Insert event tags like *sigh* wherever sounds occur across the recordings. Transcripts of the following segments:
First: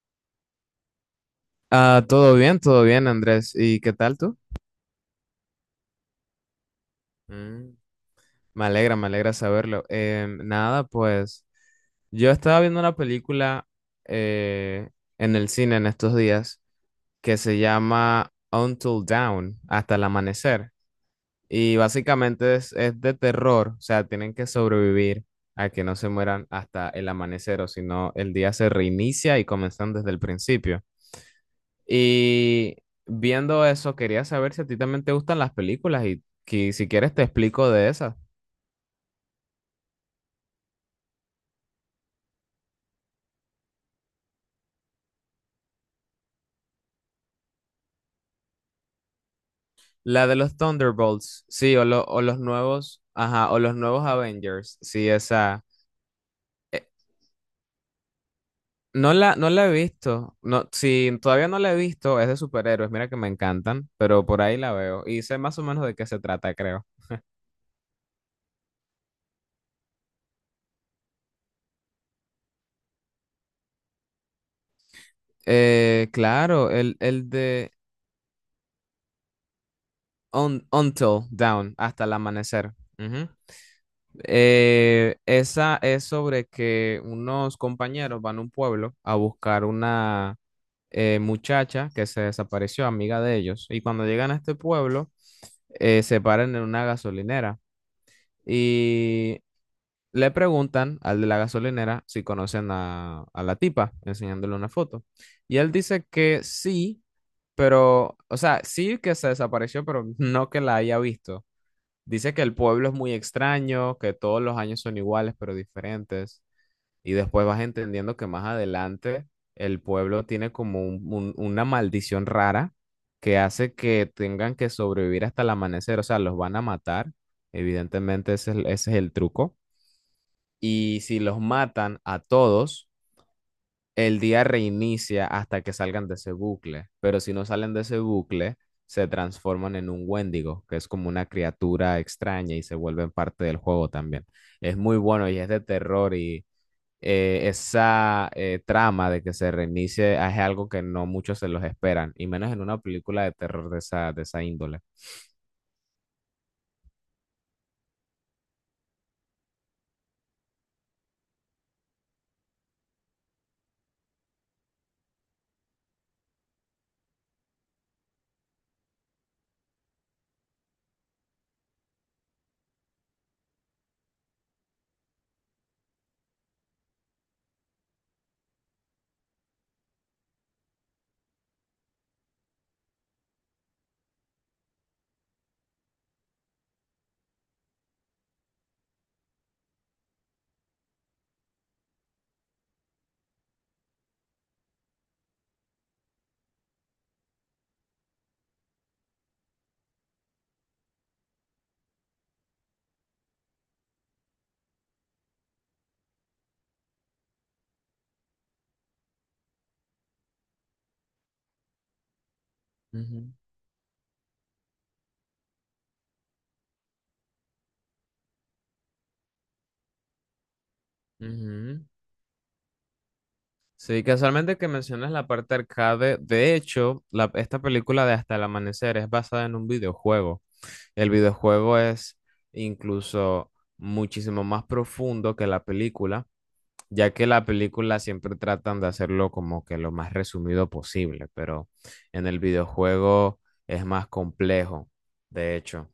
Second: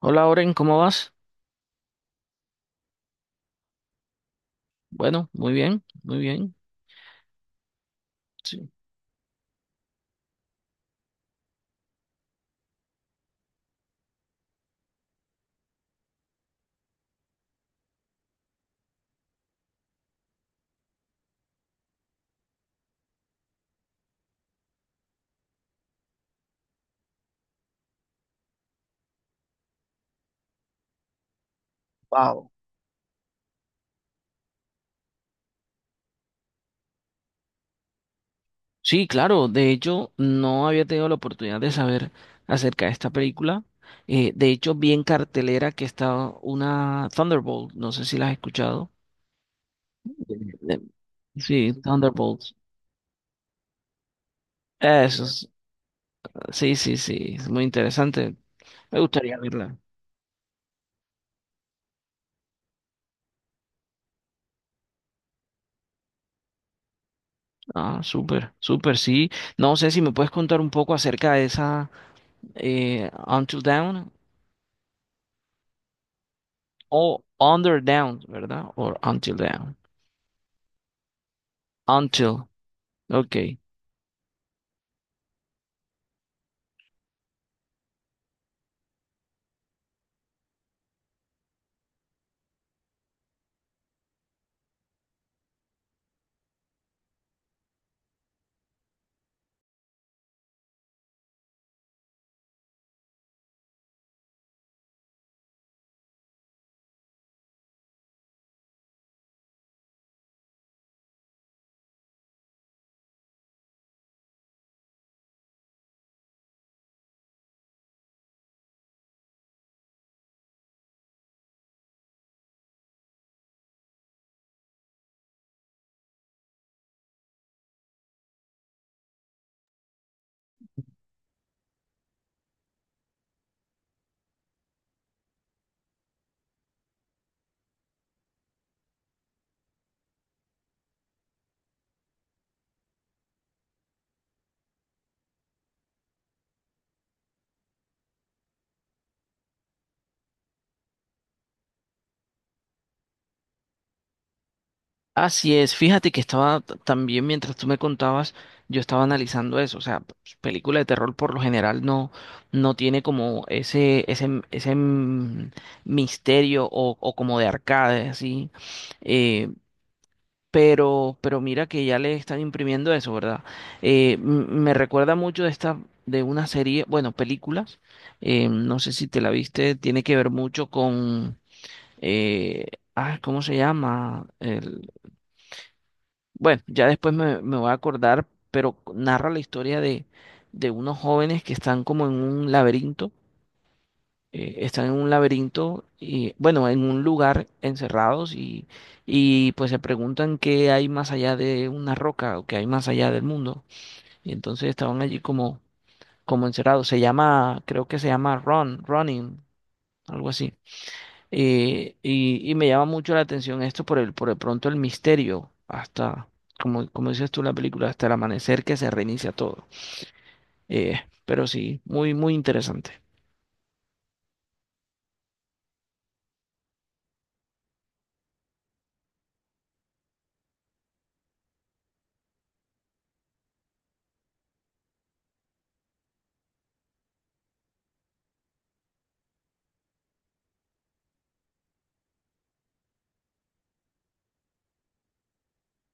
Hola, Oren, ¿cómo vas? Ah, todo bien, Andrés. ¿Y qué tal tú? Bueno, muy bien, muy bien. Mm. Sí. Me alegra saberlo. Nada, pues yo estaba viendo una película eh, en el cine en estos días que se llama Until Dawn, hasta el amanecer. Y básicamente es de terror, o sea, tienen que sobrevivir a que no se mueran hasta el amanecer, o si no, el día se reinicia y comienzan desde el principio. Wow. Y viendo eso, quería saber si a ti también te gustan las películas y que si quieres te explico de esas. Sí, claro, de hecho no había tenido la oportunidad de saber acerca de esta película. De hecho, vi en cartelera que estaba una Thunderbolt, no sé si la has escuchado. La de los Eh, Thunderbolts, Sí, sí, o, o los Thunderbolt. nuevos, ajá, o los nuevos Avengers, sí, Eso, esa. sí, eh, sí, sí, es muy interesante. Me no la, gustaría no la he verla. visto, no, sí, todavía no la he visto, es de superhéroes, mira que me encantan, pero por ahí la veo y sé más o menos de qué se trata, creo. Ah, súper, súper, sí. No sé si me puedes contar un poco acerca de esa Until Dawn. Claro, O el de Under Down, ¿verdad? O Until Down. un, Until Down, hasta el Until. amanecer. Ujú. Ok. Esa es sobre que unos compañeros van a un pueblo a buscar una muchacha que se desapareció, amiga de ellos. Y cuando llegan a este pueblo, se paran en una gasolinera y le preguntan al de la gasolinera si conocen a la tipa, enseñándole una foto. Y él dice que sí, pero, o sea, sí que se desapareció, pero no que la haya visto. Dice que el pueblo es muy extraño, que todos los años son iguales pero diferentes. Y después vas entendiendo que más adelante el pueblo tiene como una maldición rara que hace que tengan que sobrevivir hasta el amanecer. O sea, los van a matar. Evidentemente ese es el truco. Y si los matan a todos el día reinicia hasta que salgan de ese bucle, pero si no salen de ese bucle, se transforman en un Wendigo, que es como una criatura extraña y se vuelven parte del juego también. Es muy bueno y es de terror y esa trama de que se reinicie es algo que no muchos se los esperan, y menos en una película de terror de esa índole. Así es. Fíjate que estaba también mientras tú me contabas, yo estaba analizando eso. O sea, pues, película de terror por lo general no tiene como ese, misterio o como de arcade, así. Eh, pero mira que ya le están imprimiendo eso, ¿verdad? Me recuerda mucho de esta, de una serie, bueno, películas, no sé si te la viste, tiene que ver mucho con, eh, ah, ¿cómo se llama? El, bueno, ya después me voy a acordar, pero narra la historia de unos jóvenes que están como en un laberinto están en un laberinto y bueno, en un lugar encerrados y pues se preguntan qué hay más allá de una roca o qué hay más allá del mundo. Y entonces estaban allí como, como encerrados. Se llama, creo que se llama Run, Running, algo así. Y, y me llama mucho la Ujú, atención esto por el, por de pronto el misterio hasta, como, como dices tú en la película, hasta el amanecer que se reinicia todo. Eh, pero sí, ujú. muy, muy interesante. Sí, casualmente que mencionas la parte arcade, de hecho, esta película de Hasta el Amanecer es basada en un videojuego. El videojuego es incluso muchísimo más profundo que la película, ya que la película siempre tratan de hacerlo como que lo más resumido posible, pero en el videojuego es más complejo, de hecho.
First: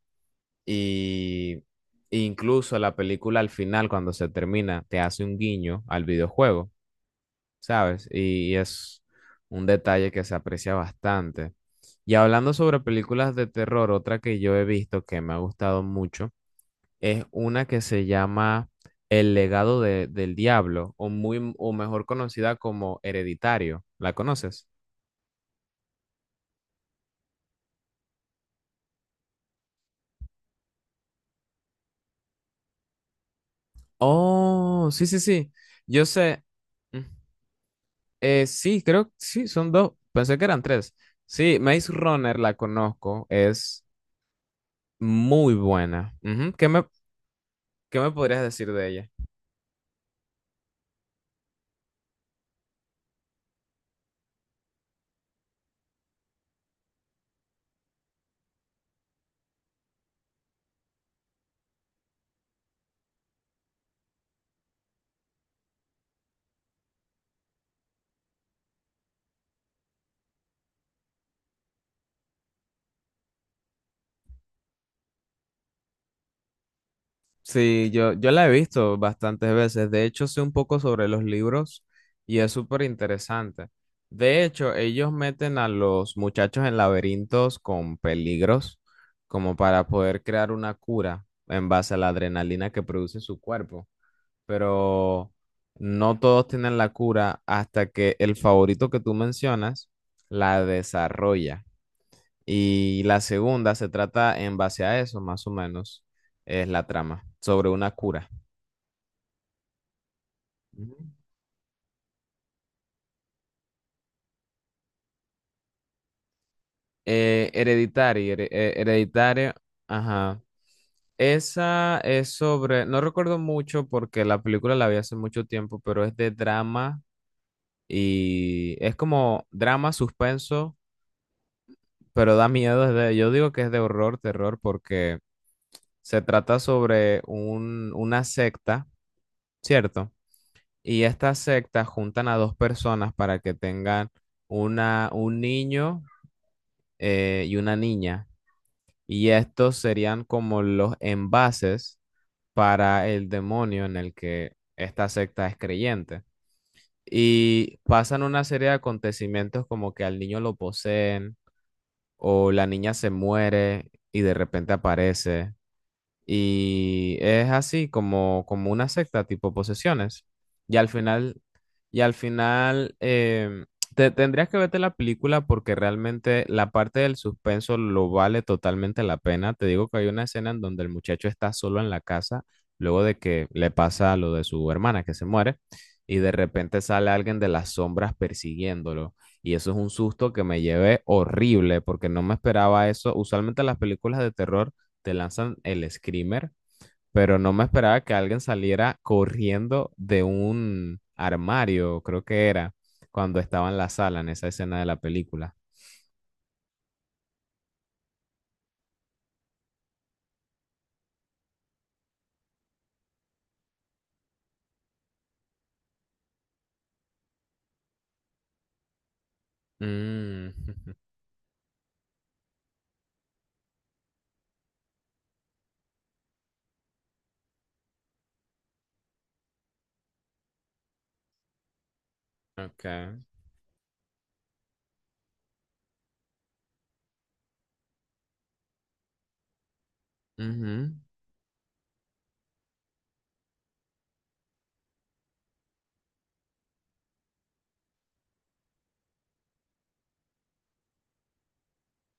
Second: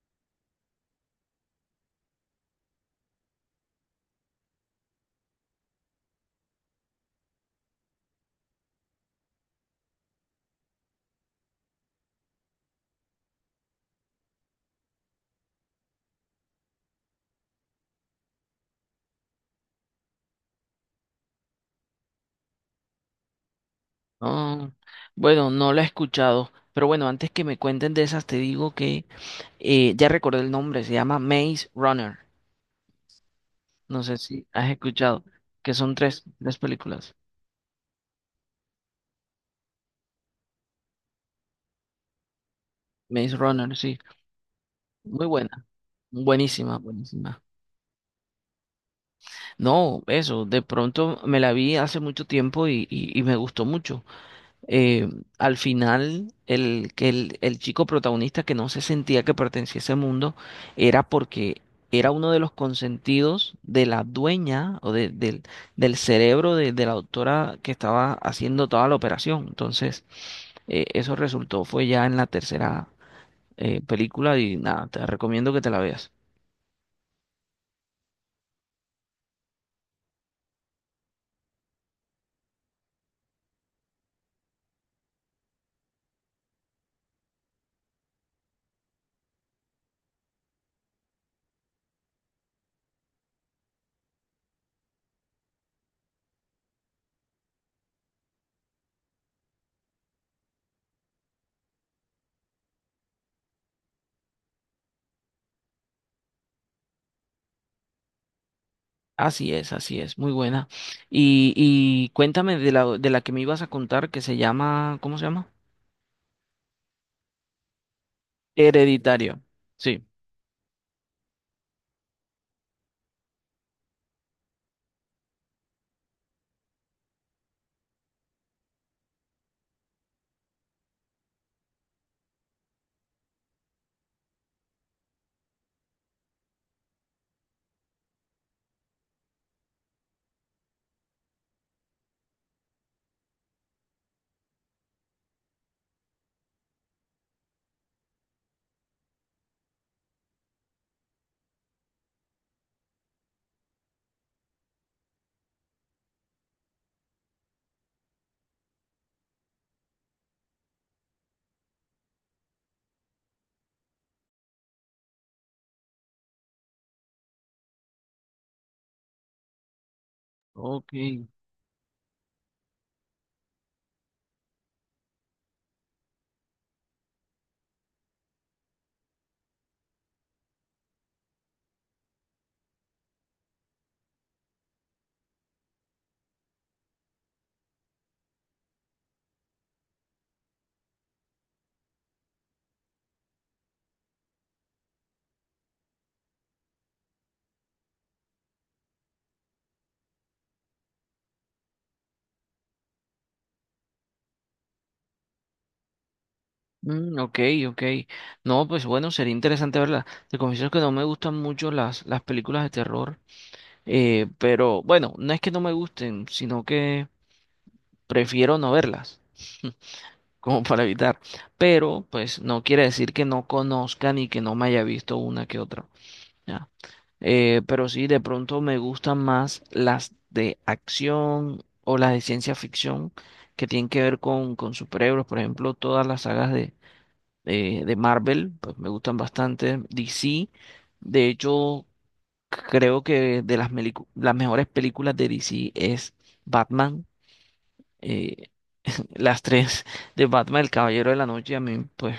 Y incluso la película al final, cuando se termina, te hace un guiño al videojuego, ¿sabes? Y es un detalle que se aprecia bastante. Y hablando sobre películas de terror, otra que yo he visto que me ha gustado mucho es una que se llama El legado del diablo, o muy, o mejor conocida como Hereditario. ¿La conoces? Ah, bueno, no la he escuchado, pero bueno, antes que me cuenten de esas, te digo que ya recordé el nombre, se llama Maze Runner. No sé si has Oh, sí, sí, escuchado, sí. que son Yo tres, sé. tres Mm, películas. Sí, creo que sí, son dos. Pensé que eran tres. Sí, Maze Runner la conozco. Maze Runner, Es sí, muy muy buena, buena. Ujú. Buenísima, buenísima. ¿qué me podrías decir de ella? No, eso, de pronto me la vi hace mucho tiempo y me gustó mucho. eh, Al final, el, que el chico protagonista que no se sentía que pertenecía a ese mundo era porque era uno de los consentidos de la dueña o del, del cerebro de la doctora que estaba haciendo toda la operación. Entonces, eso resultó, fue ya en la tercera película y nada, te recomiendo que te la veas. Sí, yo la he visto bastantes veces. De hecho, sé un poco sobre los libros y es súper interesante. De hecho, ellos meten a los muchachos en laberintos con peligros como para poder crear una cura en base a la adrenalina que produce su cuerpo. Pero no todos tienen la cura hasta que el favorito que tú mencionas la desarrolla. Y la segunda se trata en base a eso, más o menos, es la trama, sobre una cura. Así es, muy buena. Ujú. Y cuéntame de la que me ibas a contar que se llama, ¿cómo se llama? Hereditary, Hereditario. hereditario, Sí. ajá. Esa es sobre, no recuerdo mucho porque la película la vi hace mucho tiempo, pero es de drama y es como drama, suspenso, pero da miedo. Yo digo que es de horror, terror, porque se trata sobre un, una secta, ¿cierto? Y estas sectas juntan a dos personas para que tengan una, un niño y una niña. Y estos serían como los envases para el demonio en el que esta secta es creyente. Y pasan una serie de acontecimientos como que al niño lo poseen o la niña se muere y de repente aparece. Y es así como, como una secta, tipo posesiones. Y al Ok, final, y al final em, te, tendrías que verte la película porque realmente la parte del suspenso lo vale totalmente la pena. Te digo que hay una escena en donde el muchacho está solo en la casa, luego de que le pasa lo de su hermana que se muere, y de repente sale alguien de las sombras persiguiéndolo. Y eso es un susto que me llevé horrible porque no me esperaba eso. Usualmente las películas de terror te lanzan el screamer, pero no me esperaba que alguien saliera corriendo de un armario, creo que era, cuando estaba en la sala, en esa escena de la película. mm, ok, ok. No, pues bueno, sería interesante verla. Te confieso que no me gustan mucho las películas de terror, pero bueno, no es que no me gusten, sino que prefiero no verlas, *laughs* Mm, como para *laughs* evitar. Pero pues no quiere decir que no conozca ni que no me haya visto una que otra. Ya. Pero sí, de pronto me gustan más las de acción o las de ciencia ficción okay. que tienen que ver con superhéroes, por ejemplo, todas las sagas de Marvel, pues me gustan bastante. DC, Ujú. de hecho, creo que de las, las mejores películas de DC es Batman. eh, *laughs* las tres de Batman, El Caballero de la Noche, a mí pues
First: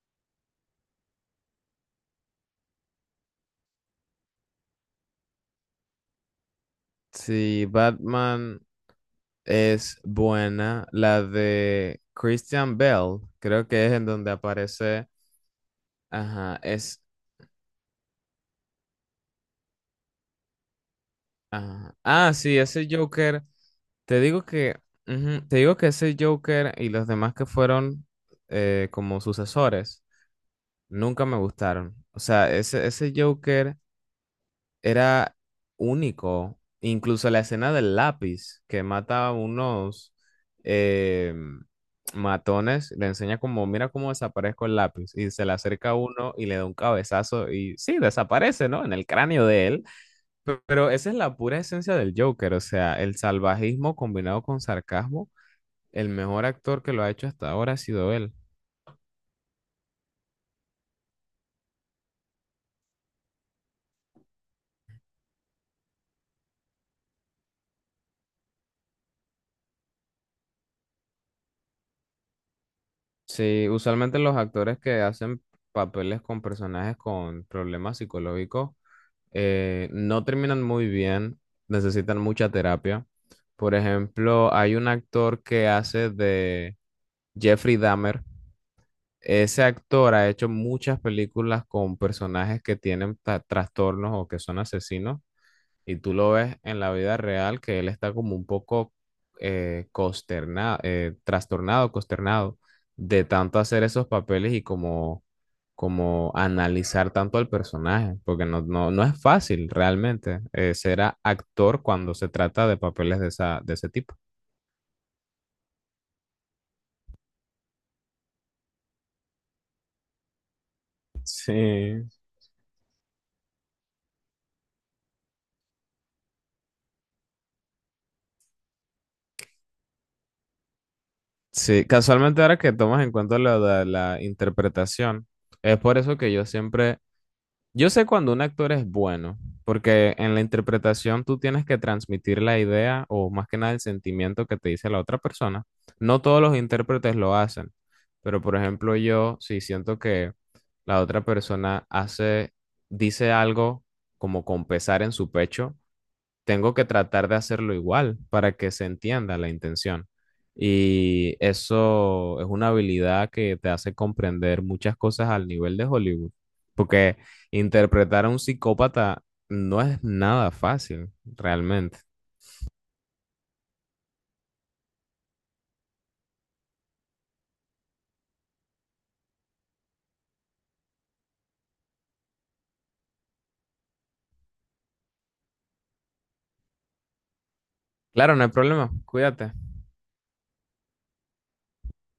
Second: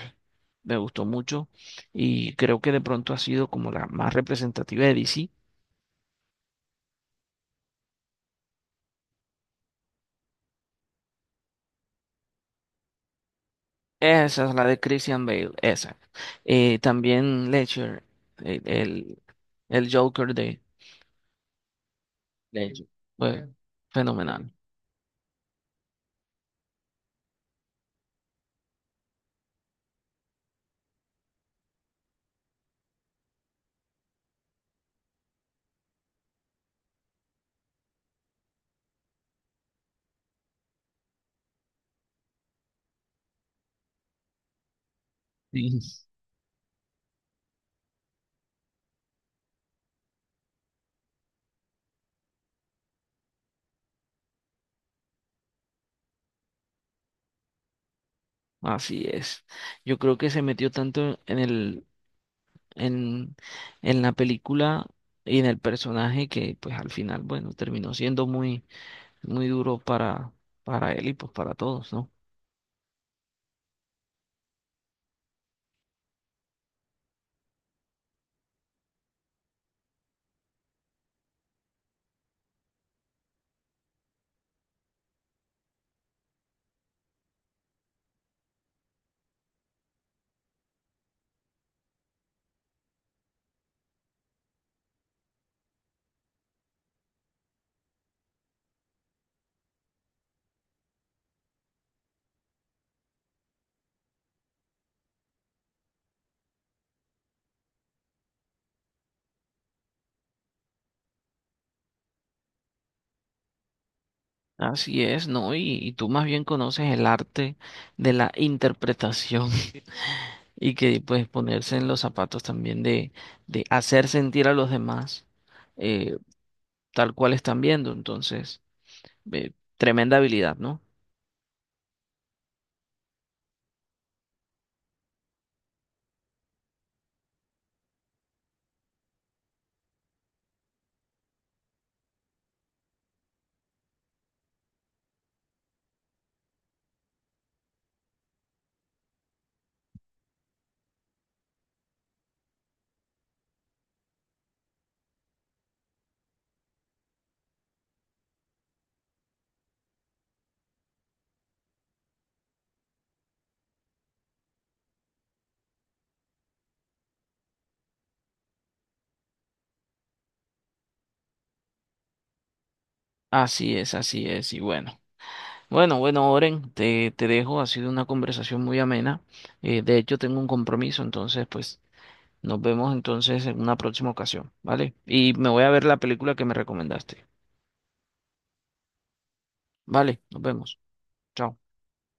me gustó mucho y creo que de pronto ha sido como la más representativa de DC. Sí, Batman es buena. La de Christian Bale, creo que es en donde Esa es la de aparece. Christian Bale, esa. Ajá, es. También Ledger, el, el, el Joker de Ajá. Ah, sí, ese Ledger, Joker. fue Te digo fenomenal. que, ujú, te digo que ese Joker y los demás que fueron como sucesores nunca me gustaron. O sea, ese Joker era único. Incluso la escena del lápiz que mata a unos eh, matones, le enseña como, mira cómo desaparezco el lápiz. Y se le acerca a Sí. uno y le da un cabezazo y sí, desaparece, ¿no? En el cráneo de él. Pero esa es la pura esencia del Joker, o sea, el salvajismo combinado con sarcasmo, el mejor actor que lo ha hecho hasta ahora ha sido él. Así es. Yo creo que se metió tanto en el, en, en la película y en el personaje que pues al final, bueno, terminó siendo muy, muy duro para él y pues para todos, ¿no? Sí, usualmente los actores que hacen papeles con personajes con problemas psicológicos no terminan muy bien, necesitan mucha terapia. Por ejemplo, hay un actor que hace de Jeffrey Dahmer. Ese actor ha hecho muchas películas con personajes que tienen trastornos o que son asesinos. Y tú lo ves en la vida real que él está como un poco consternado, trastornado, consternado de tanto hacer esos papeles y como, como analizar tanto al personaje, porque no, no, no es fácil realmente ser actor cuando se trata de papeles de esa, de ese tipo. Así es, ¿no? Y tú más bien conoces el arte de la interpretación *laughs* y que pues ponerse en los Sí. zapatos también de hacer sentir a los demás eh, tal cual están viendo. Entonces, eh, tremenda habilidad, ¿no? Sí, casualmente ahora que tomas en cuenta lo de la interpretación, es por eso que yo siempre. Yo sé cuando un actor es bueno, porque en la interpretación tú tienes que transmitir la idea o más que nada el sentimiento que te dice la otra persona. No todos los intérpretes lo hacen, pero por ejemplo yo sí siento que la otra persona hace, dice algo como con pesar en su pecho, tengo que tratar de hacerlo igual para que se entienda la intención. Y eso es una habilidad que te hace comprender muchas cosas al nivel de Hollywood, porque interpretar a un psicópata no es nada fácil, realmente. Así es, así es. Y bueno. Bueno, bueno, Oren, te dejo. Ha sido una conversación muy amena. De hecho, tengo un compromiso, entonces, pues nos vemos entonces en una próxima ocasión, ¿vale? Y me voy a ver la película que me recomendaste. Claro, no hay problema. Cuídate. Vale, nos vemos. Chao.